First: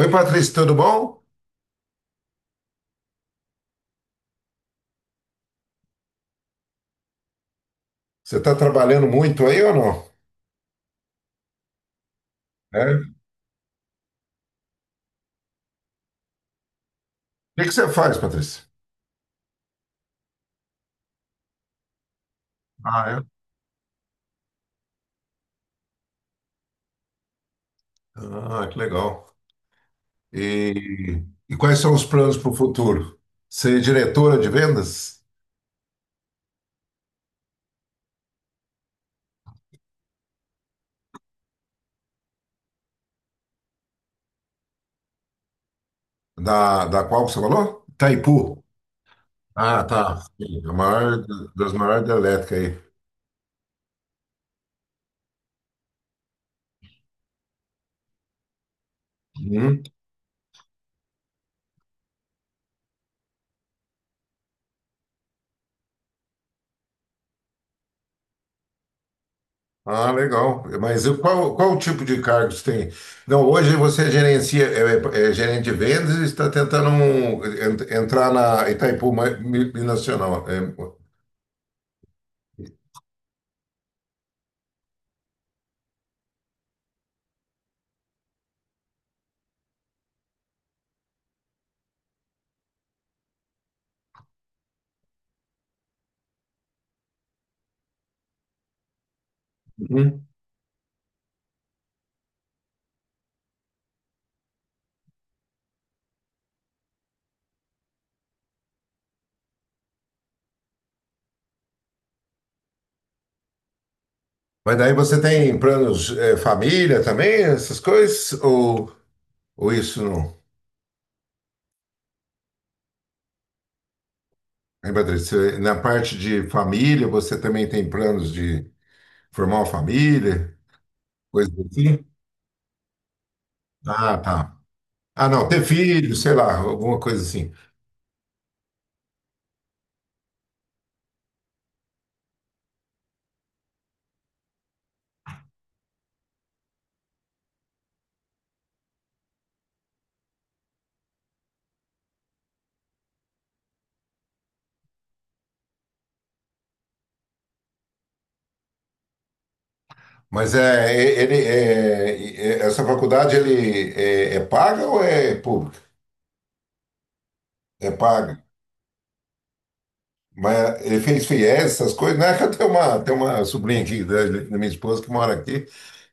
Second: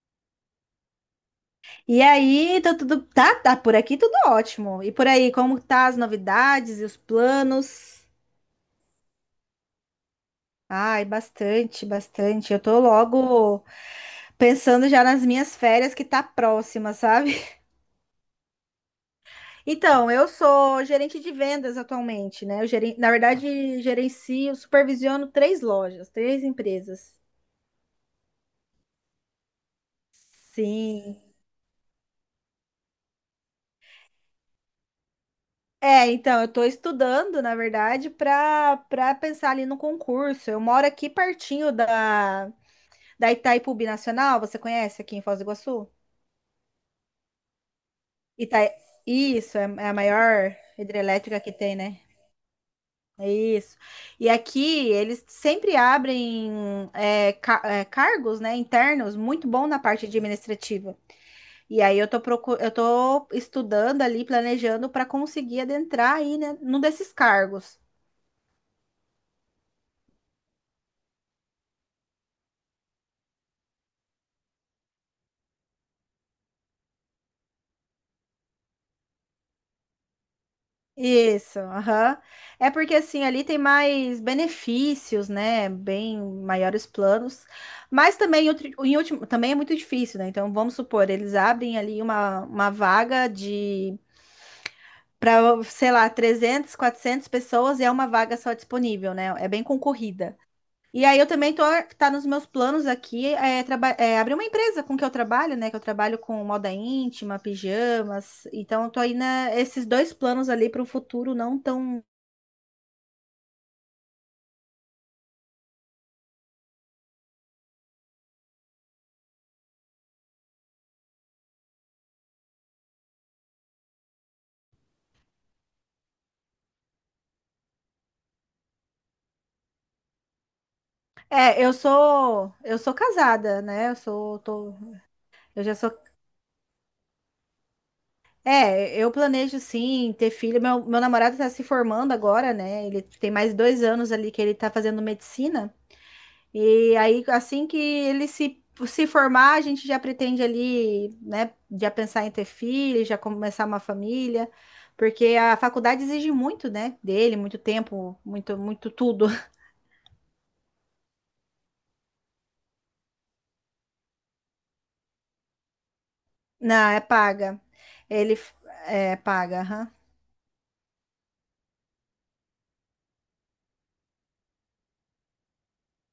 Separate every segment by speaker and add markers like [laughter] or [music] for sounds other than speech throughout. Speaker 1: Oi, Patrícia, tudo bom?
Speaker 2: E aí, tá por aqui tudo ótimo. E por aí, como tá as novidades e os planos?
Speaker 1: Você está trabalhando muito aí ou não?
Speaker 2: Ai, bastante, bastante. Eu tô
Speaker 1: É? O
Speaker 2: logo pensando já nas minhas férias que tá próxima, sabe? [laughs]
Speaker 1: que que você faz, Patrícia?
Speaker 2: Então, eu sou gerente de vendas atualmente, né? Eu gerencio,
Speaker 1: Ah,
Speaker 2: na
Speaker 1: é?
Speaker 2: verdade, gerencio, supervisiono três lojas, três empresas.
Speaker 1: Ah, que legal.
Speaker 2: Sim.
Speaker 1: E, e quais são os planos para o futuro? Ser diretora de vendas
Speaker 2: É, então, eu estou estudando, na verdade, para pensar ali no concurso. Eu moro aqui pertinho da, da Itaipu Binacional, você conhece aqui em Foz do Iguaçu?
Speaker 1: da qual que você falou?
Speaker 2: Ita...
Speaker 1: Itaipu.
Speaker 2: Isso, é
Speaker 1: Ah,
Speaker 2: é a
Speaker 1: tá.
Speaker 2: maior
Speaker 1: Sim, a maior
Speaker 2: hidrelétrica que
Speaker 1: das
Speaker 2: tem, né?
Speaker 1: maiores da elétrica aí.
Speaker 2: É isso. E aqui eles sempre abrem cargos, né, internos muito bom na
Speaker 1: Hum?
Speaker 2: parte administrativa. E aí eu tô estudando ali, planejando para conseguir adentrar aí, né, num desses cargos.
Speaker 1: Ah, legal. Mas e qual o tipo de cargos tem? Não, hoje você gerencia, é gerente de vendas e está tentando entrar na Binacional. É,
Speaker 2: Isso, aham. É porque assim, ali tem mais benefícios, né? Bem maiores planos, mas também em último, também é muito difícil, né? Então, vamos supor, eles abrem ali uma vaga de para, sei lá, 300, 400 pessoas e é uma vaga só disponível, né? É bem
Speaker 1: uhum.
Speaker 2: concorrida. E aí eu também tô tá nos meus planos aqui é, é abrir uma empresa com que eu trabalho, né? Que eu trabalho com moda íntima, pijamas. Então eu tô aí né, esses dois planos ali para o futuro não tão.
Speaker 1: Mas daí você tem planos, é, família também, essas coisas? Ou isso não? Hein, Patrícia? Na parte de família, você também tem planos de formar uma família, coisa
Speaker 2: É,
Speaker 1: assim?
Speaker 2: eu sou casada, né? Eu
Speaker 1: Ah,
Speaker 2: sou,
Speaker 1: tá.
Speaker 2: tô,
Speaker 1: Ah, não, ter
Speaker 2: eu já sou.
Speaker 1: filho, sei lá, alguma coisa assim.
Speaker 2: É, eu planejo sim ter filho. Meu namorado tá se formando agora, né? Ele tem mais dois anos ali que ele tá fazendo medicina. E aí, assim que ele se, se formar, a gente já pretende ali, né? Já pensar em ter filho, já começar uma família, porque a faculdade exige muito, né? Dele, muito tempo, muito, muito tudo. [laughs]
Speaker 1: Mas é, e- ele, é, e- é- essa faculdade ele é paga ou é pública?
Speaker 2: Não, é paga.
Speaker 1: É
Speaker 2: Ele
Speaker 1: paga.
Speaker 2: f- é paga, aham.
Speaker 1: Mas ele fez FIES, essas coisas, né? [laughs] Que eu tenho uma sobrinha aqui da minha esposa que mora aqui,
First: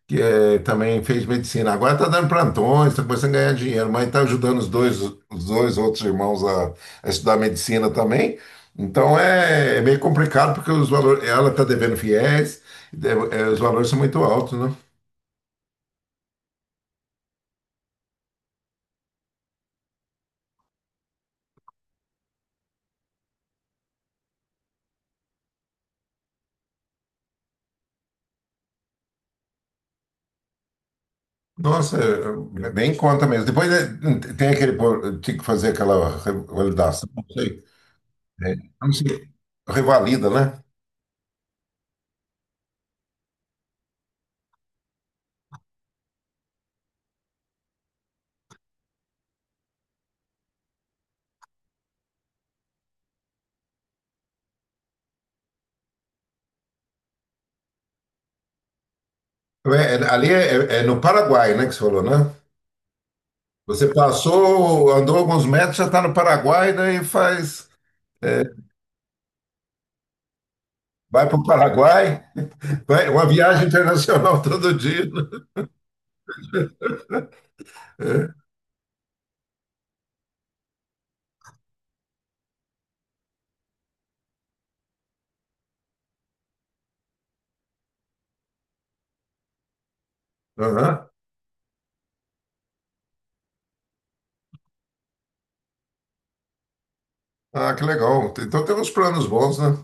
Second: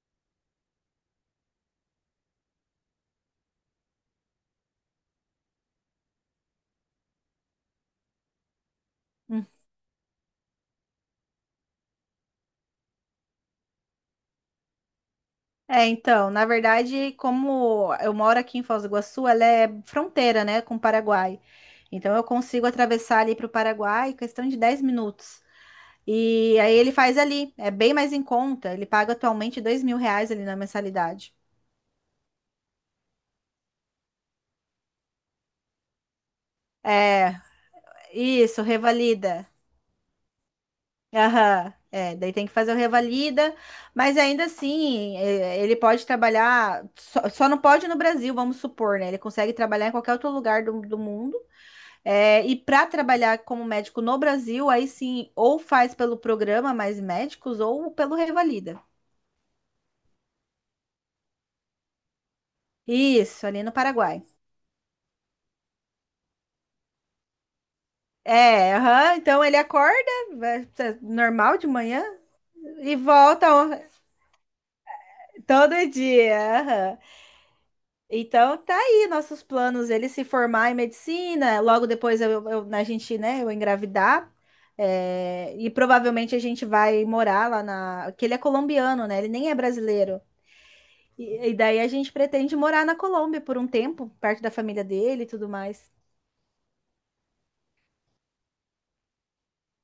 Speaker 1: que é, também fez medicina. Agora está dando plantões, está começando a ganhar dinheiro, mas está ajudando os dois outros irmãos a estudar medicina também. Então é meio complicado porque os valores, ela está devendo FIES, é, os valores são muito altos, né?
Speaker 2: É, então, na verdade, como eu moro aqui em Foz do Iguaçu, ela é fronteira, né, com o Paraguai. Então, eu consigo atravessar ali para o Paraguai em questão de 10 minutos. E aí ele faz ali, é bem mais em conta. Ele paga atualmente 2 mil reais ali na mensalidade.
Speaker 1: Nossa, nem conta mesmo. Depois tem aquele, tinha que fazer aquela revalidação, não
Speaker 2: É,
Speaker 1: sei, né?
Speaker 2: isso,
Speaker 1: Não sei,
Speaker 2: revalida.
Speaker 1: revalida, né?
Speaker 2: Aham, é, daí tem que fazer o revalida, mas ainda assim, é, ele pode trabalhar, só, só não pode no Brasil, vamos supor, né? Ele consegue trabalhar em qualquer outro lugar do mundo. É, e para trabalhar como médico no Brasil, aí sim, ou faz pelo programa Mais Médicos ou pelo Revalida.
Speaker 1: Ali é no Paraguai, né, que você falou, né?
Speaker 2: Isso, ali no
Speaker 1: Você
Speaker 2: Paraguai.
Speaker 1: passou, andou alguns metros, já está no Paraguai, daí faz, é,
Speaker 2: É, aham, então ele acorda, tá
Speaker 1: vai para o
Speaker 2: normal de manhã,
Speaker 1: Paraguai,
Speaker 2: e
Speaker 1: vai, uma
Speaker 2: volta
Speaker 1: viagem
Speaker 2: ó,
Speaker 1: internacional [laughs] todo dia, né?
Speaker 2: todo dia. Aham.
Speaker 1: É,
Speaker 2: Então tá aí nossos planos, ele se formar em medicina, logo depois a gente, né, eu engravidar, é, e provavelmente a gente vai morar lá na... que ele é colombiano, né, ele nem é brasileiro.
Speaker 1: aham.
Speaker 2: E daí a gente pretende morar na Colômbia por um tempo, perto da família dele e tudo mais.
Speaker 1: Ah, que legal. Então tem uns planos bons, né?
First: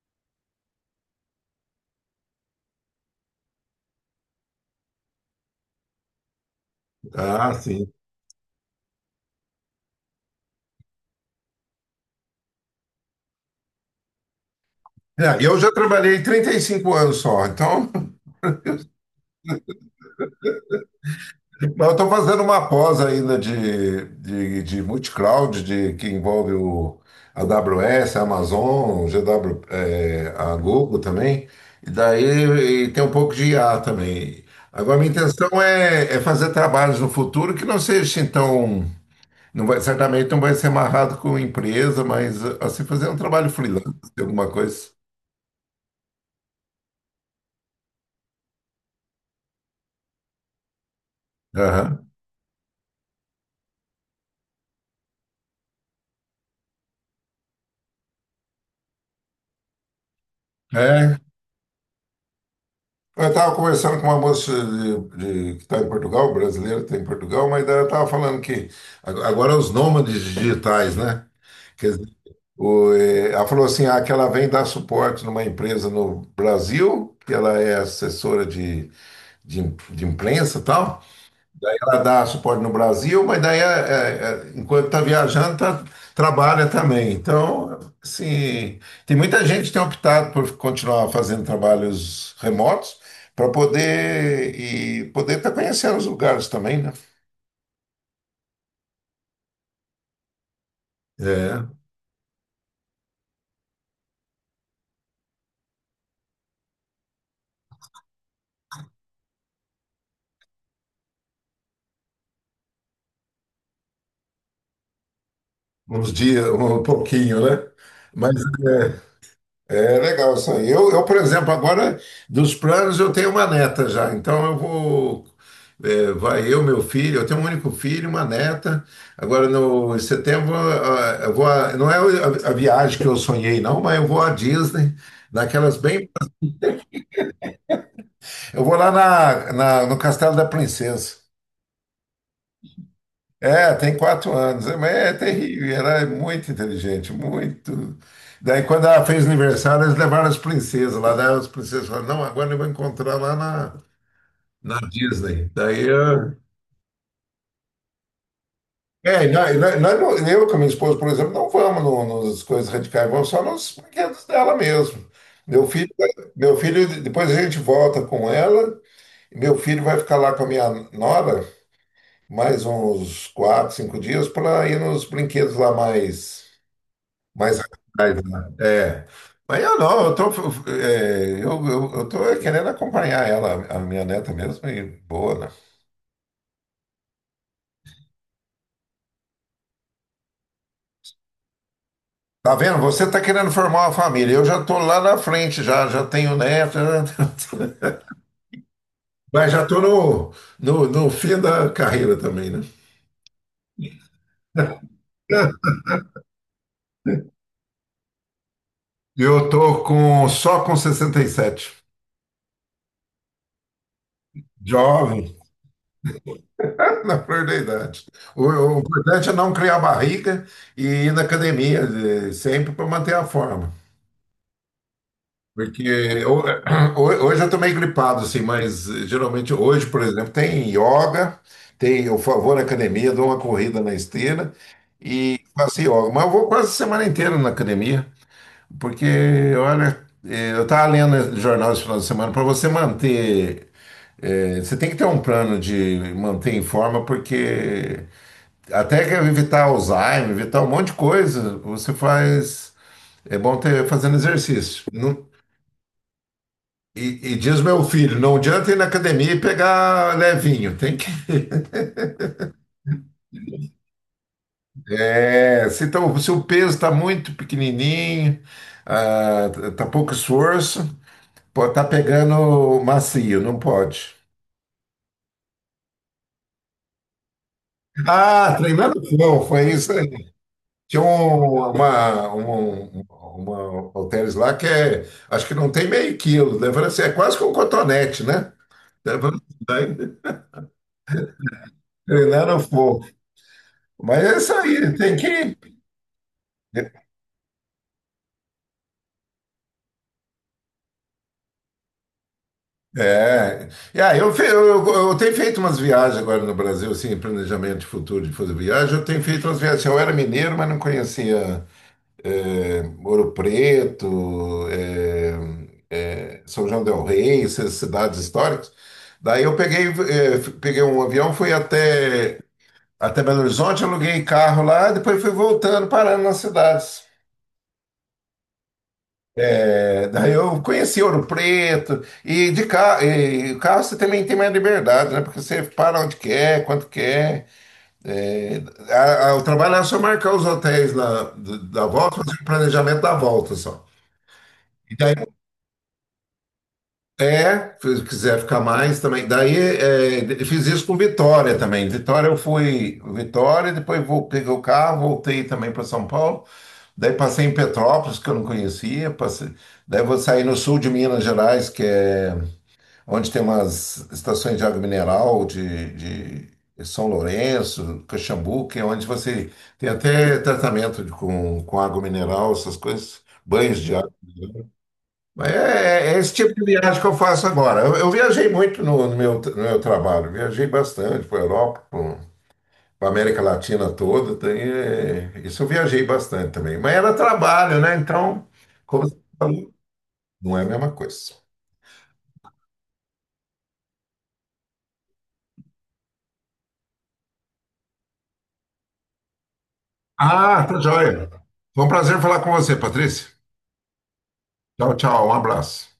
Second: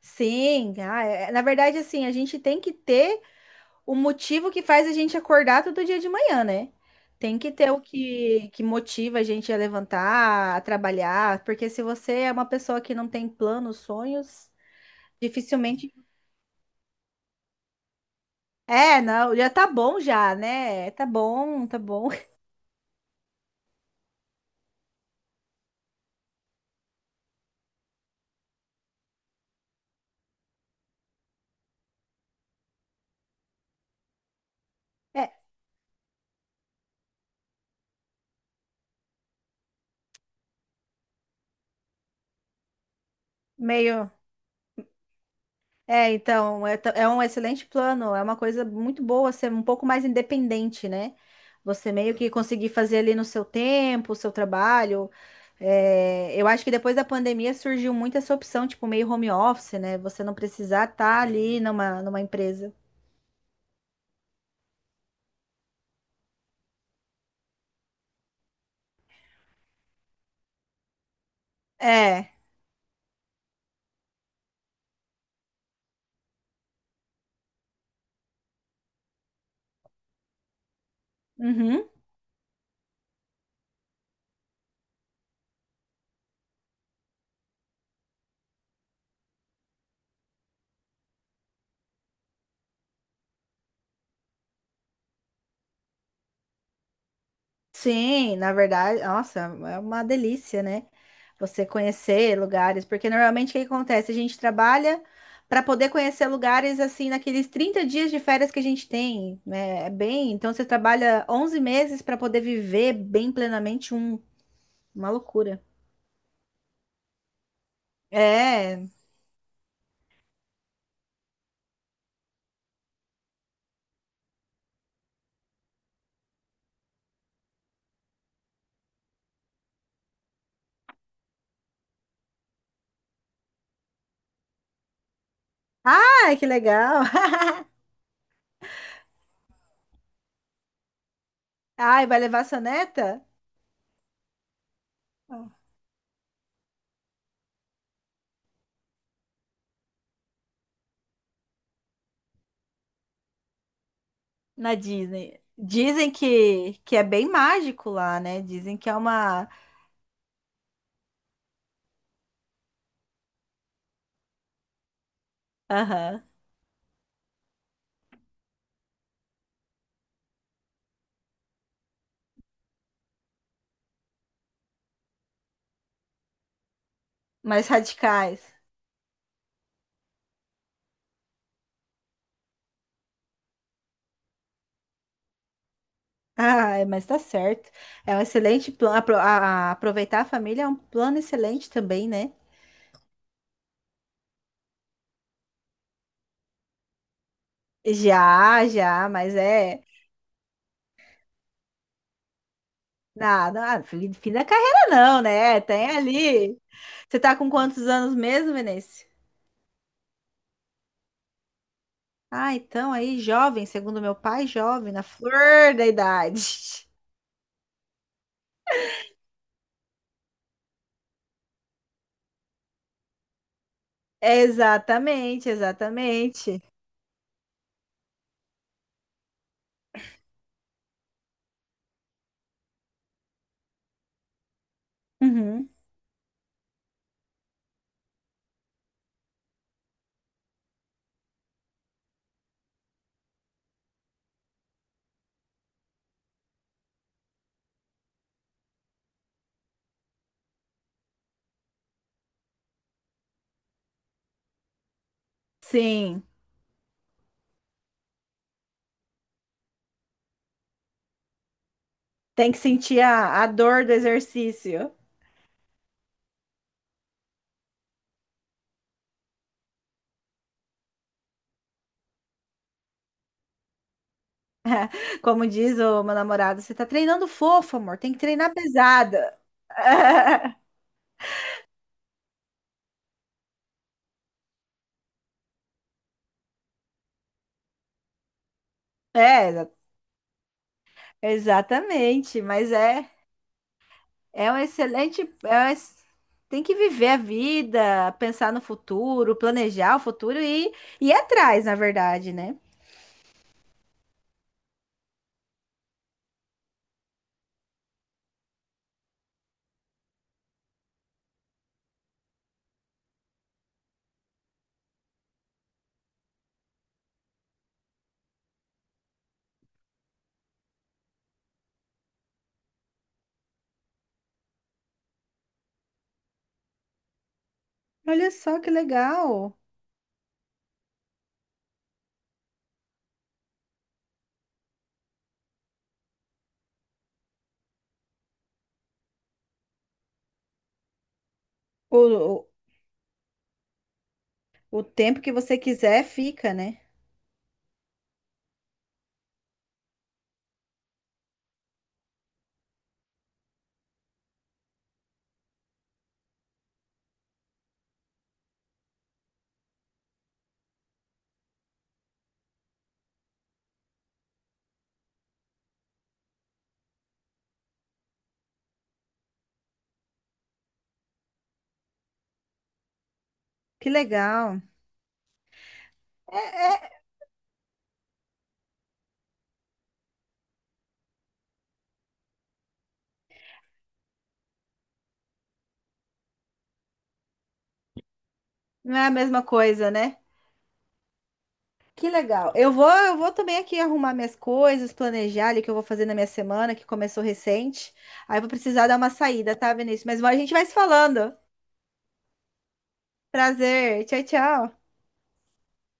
Speaker 2: Sim, ah, é, na verdade, assim, a gente tem que ter o motivo que faz a gente acordar todo dia de manhã, né? Tem que
Speaker 1: Ah,
Speaker 2: ter o
Speaker 1: sim.
Speaker 2: que, que motiva a gente a levantar, a trabalhar, porque se você é uma pessoa que não tem planos, sonhos,
Speaker 1: É, eu já
Speaker 2: dificilmente.
Speaker 1: trabalhei 35 anos só, então.
Speaker 2: É, não, já tá bom já, né? Tá bom, tá
Speaker 1: Mas eu
Speaker 2: bom.
Speaker 1: estou
Speaker 2: [laughs]
Speaker 1: fazendo uma pós ainda de multicloud, que envolve o a AWS, a Amazon, o GW, a Google também. E daí e tem um pouco de IA também. Agora, minha
Speaker 2: É
Speaker 1: intenção é fazer trabalhos no futuro que não seja então. Não vai, certamente não vai ser amarrado com empresa, mas assim, fazer um trabalho freelance,
Speaker 2: meio.
Speaker 1: alguma coisa.
Speaker 2: É, então, é um excelente plano, é uma coisa muito boa ser um pouco mais independente, né? Você
Speaker 1: Aham.
Speaker 2: meio que conseguir fazer ali no seu tempo, o seu trabalho. É, eu acho que depois da pandemia surgiu muito essa opção, tipo, meio home office, né? Você não precisar
Speaker 1: É,
Speaker 2: estar ali numa empresa.
Speaker 1: eu estava conversando com uma moça que está em Portugal, brasileira, que está em Portugal, mas daí ela estava falando que agora os nômades digitais, né? Quer dizer,
Speaker 2: É.
Speaker 1: ela falou assim, ah, que ela vem dar suporte numa empresa no Brasil, que ela é assessora de imprensa e tal,
Speaker 2: Uhum.
Speaker 1: ela dá suporte no Brasil, mas daí, enquanto está viajando, trabalha também. Então, assim, tem muita gente que tem optado por continuar fazendo trabalhos remotos para poder estar conhecendo os lugares também, né?
Speaker 2: Sim, na verdade, nossa, é uma delícia, né?
Speaker 1: É,
Speaker 2: Você conhecer lugares, porque normalmente o que acontece? A gente trabalha para poder conhecer lugares assim naqueles 30 dias de férias que a gente tem, né? É bem, então você trabalha 11 meses para poder viver bem plenamente um, uma loucura.
Speaker 1: uns dias, um pouquinho, né? Mas
Speaker 2: É.
Speaker 1: é legal isso aí. Eu, por exemplo, agora dos planos eu tenho uma neta já, então eu vou. Vai eu, meu filho, eu tenho um único filho, uma neta. Agora no em setembro eu vou. Não é a viagem que eu sonhei, não, mas eu vou à Disney, naquelas bem.
Speaker 2: Ai, que legal. [laughs]
Speaker 1: Eu vou lá no Castelo da Princesa.
Speaker 2: Ai, vai levar sua neta
Speaker 1: É, tem 4 anos, é, mas é terrível, e ela é muito inteligente, muito. Daí, quando ela fez aniversário, eles levaram as princesas lá, daí as princesas falaram, não, agora eu vou encontrar lá na,
Speaker 2: na
Speaker 1: na
Speaker 2: Disney.
Speaker 1: Disney. Daí,
Speaker 2: Dizem
Speaker 1: eu...
Speaker 2: que é bem mágico lá, né? Dizem que é
Speaker 1: é,
Speaker 2: uma,
Speaker 1: e nós- Eu com a minha esposa, por exemplo, não vamos nas coisas radicais, vamos só nos brinquedos dela mesmo. Meu filho,
Speaker 2: aham,
Speaker 1: meu filho, depois a gente volta com ela, e meu filho vai ficar lá com a minha nora mais uns quatro, cinco dias para ir nos brinquedos lá mais
Speaker 2: mais
Speaker 1: atrás,
Speaker 2: radicais.
Speaker 1: né? É. Mas eu não, eu tô, eu tô querendo acompanhar ela, a minha neta mesmo, e boa, né?
Speaker 2: Ah, mas tá certo. É um excelente plano. Aproveitar a família é um plano excelente também, né?
Speaker 1: Tá vendo? Você tá querendo formar uma família. Eu já tô lá na frente, já, já, tenho neto,
Speaker 2: Já, já,
Speaker 1: [laughs]
Speaker 2: mas
Speaker 1: mas já tô
Speaker 2: é.
Speaker 1: no fim da carreira também, né?
Speaker 2: Nada, nada, fim da carreira não, né?
Speaker 1: [laughs]
Speaker 2: Tem ali. Você tá com quantos anos mesmo, Vinícius?
Speaker 1: Eu tô com, só com 67.
Speaker 2: Ah, então aí, jovem, segundo meu pai, jovem, na
Speaker 1: Jovem,
Speaker 2: flor da idade.
Speaker 1: [laughs] na flor da idade. O importante é não criar barriga e ir na academia, sempre para manter a forma.
Speaker 2: [laughs] Exatamente,
Speaker 1: Porque
Speaker 2: exatamente.
Speaker 1: [clears throat] hoje eu tô meio gripado, assim, mas geralmente hoje, por exemplo, tem yoga, vou na academia, dou uma corrida na esteira e
Speaker 2: Uhum.
Speaker 1: faço yoga. Mas eu vou quase a semana inteira na academia, porque, olha, eu tava lendo jornal esse final de semana, para você manter, você tem que ter um plano de manter em forma, porque até que evitar Alzheimer, evitar um monte de coisa, você faz, é bom ter fazendo exercício. Não.
Speaker 2: Sim,
Speaker 1: E diz meu filho, não adianta ir na academia e pegar levinho, tem que.
Speaker 2: tem que sentir a dor do exercício.
Speaker 1: É, se o peso está muito pequenininho, ah, tá pouco esforço, pode estar pegando macio, não pode.
Speaker 2: Como diz o meu namorado, você tá treinando fofo, amor, tem que treinar
Speaker 1: Ah, treinando
Speaker 2: pesada.
Speaker 1: não, foi isso aí.
Speaker 2: [laughs]
Speaker 1: Tinha uma halteres lá que é, acho que não tem meio quilo, né? Eu falei assim, é quase que um cotonete, né? Eu falei assim,
Speaker 2: É,
Speaker 1: daí,
Speaker 2: exatamente,
Speaker 1: treinando
Speaker 2: mas
Speaker 1: fogo.
Speaker 2: é,
Speaker 1: Mas é
Speaker 2: é
Speaker 1: isso
Speaker 2: um
Speaker 1: aí, tem
Speaker 2: excelente,
Speaker 1: que.
Speaker 2: é um ex- tem que viver a vida, pensar no futuro, planejar o futuro e ir atrás, na verdade, né?
Speaker 1: É, e aí eu, fe- eu tenho feito umas viagens agora no Brasil, assim, planejamento de futuro de fazer viagem. Eu tenho feito umas viagens. Assim, eu era mineiro, mas não conhecia Ouro Preto, São João del Rei, essas cidades históricas. Daí eu peguei, peguei um avião, fui até Belo Horizonte, aluguei carro lá, depois fui voltando, parando nas cidades.
Speaker 2: Olha só que legal.
Speaker 1: É, daí eu conheci Ouro Preto e de carro, e carro você também tem mais liberdade, né? Porque você para onde quer, quanto quer. É, o trabalho era só marcar os hotéis lá da
Speaker 2: O,
Speaker 1: volta,
Speaker 2: o,
Speaker 1: fazer o planejamento da volta só.
Speaker 2: o
Speaker 1: E daí,
Speaker 2: tempo que você quiser fica, né?
Speaker 1: se quiser ficar mais também. Daí, fiz isso com Vitória também. Vitória, eu fui Vitória, depois peguei o carro, voltei também para São Paulo. Daí, passei em Petrópolis, que eu não conhecia. Passei, daí, vou sair no sul de Minas Gerais, que é onde tem umas estações de água mineral de São Lourenço, Caxambu, que é onde você tem até tratamento com água mineral, essas coisas, banhos
Speaker 2: Que
Speaker 1: de água.
Speaker 2: legal.
Speaker 1: Mas esse
Speaker 2: É,
Speaker 1: tipo de viagem
Speaker 2: é,
Speaker 1: que eu faço agora. Eu viajei muito no meu trabalho, viajei bastante para a Europa, para a América Latina toda. Tem, isso eu viajei bastante também. Mas era trabalho, né? Então,
Speaker 2: não
Speaker 1: como
Speaker 2: é a
Speaker 1: você
Speaker 2: mesma
Speaker 1: falou,
Speaker 2: coisa, né?
Speaker 1: não é a mesma coisa.
Speaker 2: Que legal. Eu vou também aqui arrumar minhas coisas, planejar ali o que eu vou fazer na minha semana, que começou recente. Aí eu vou precisar dar uma saída, tá, Vinícius? Mas a gente
Speaker 1: Ah,
Speaker 2: vai se
Speaker 1: tá joia.
Speaker 2: falando.
Speaker 1: Foi um prazer falar com você, Patrícia.
Speaker 2: Prazer. Tchau, tchau.
Speaker 1: Tchau, tchau. Um abraço.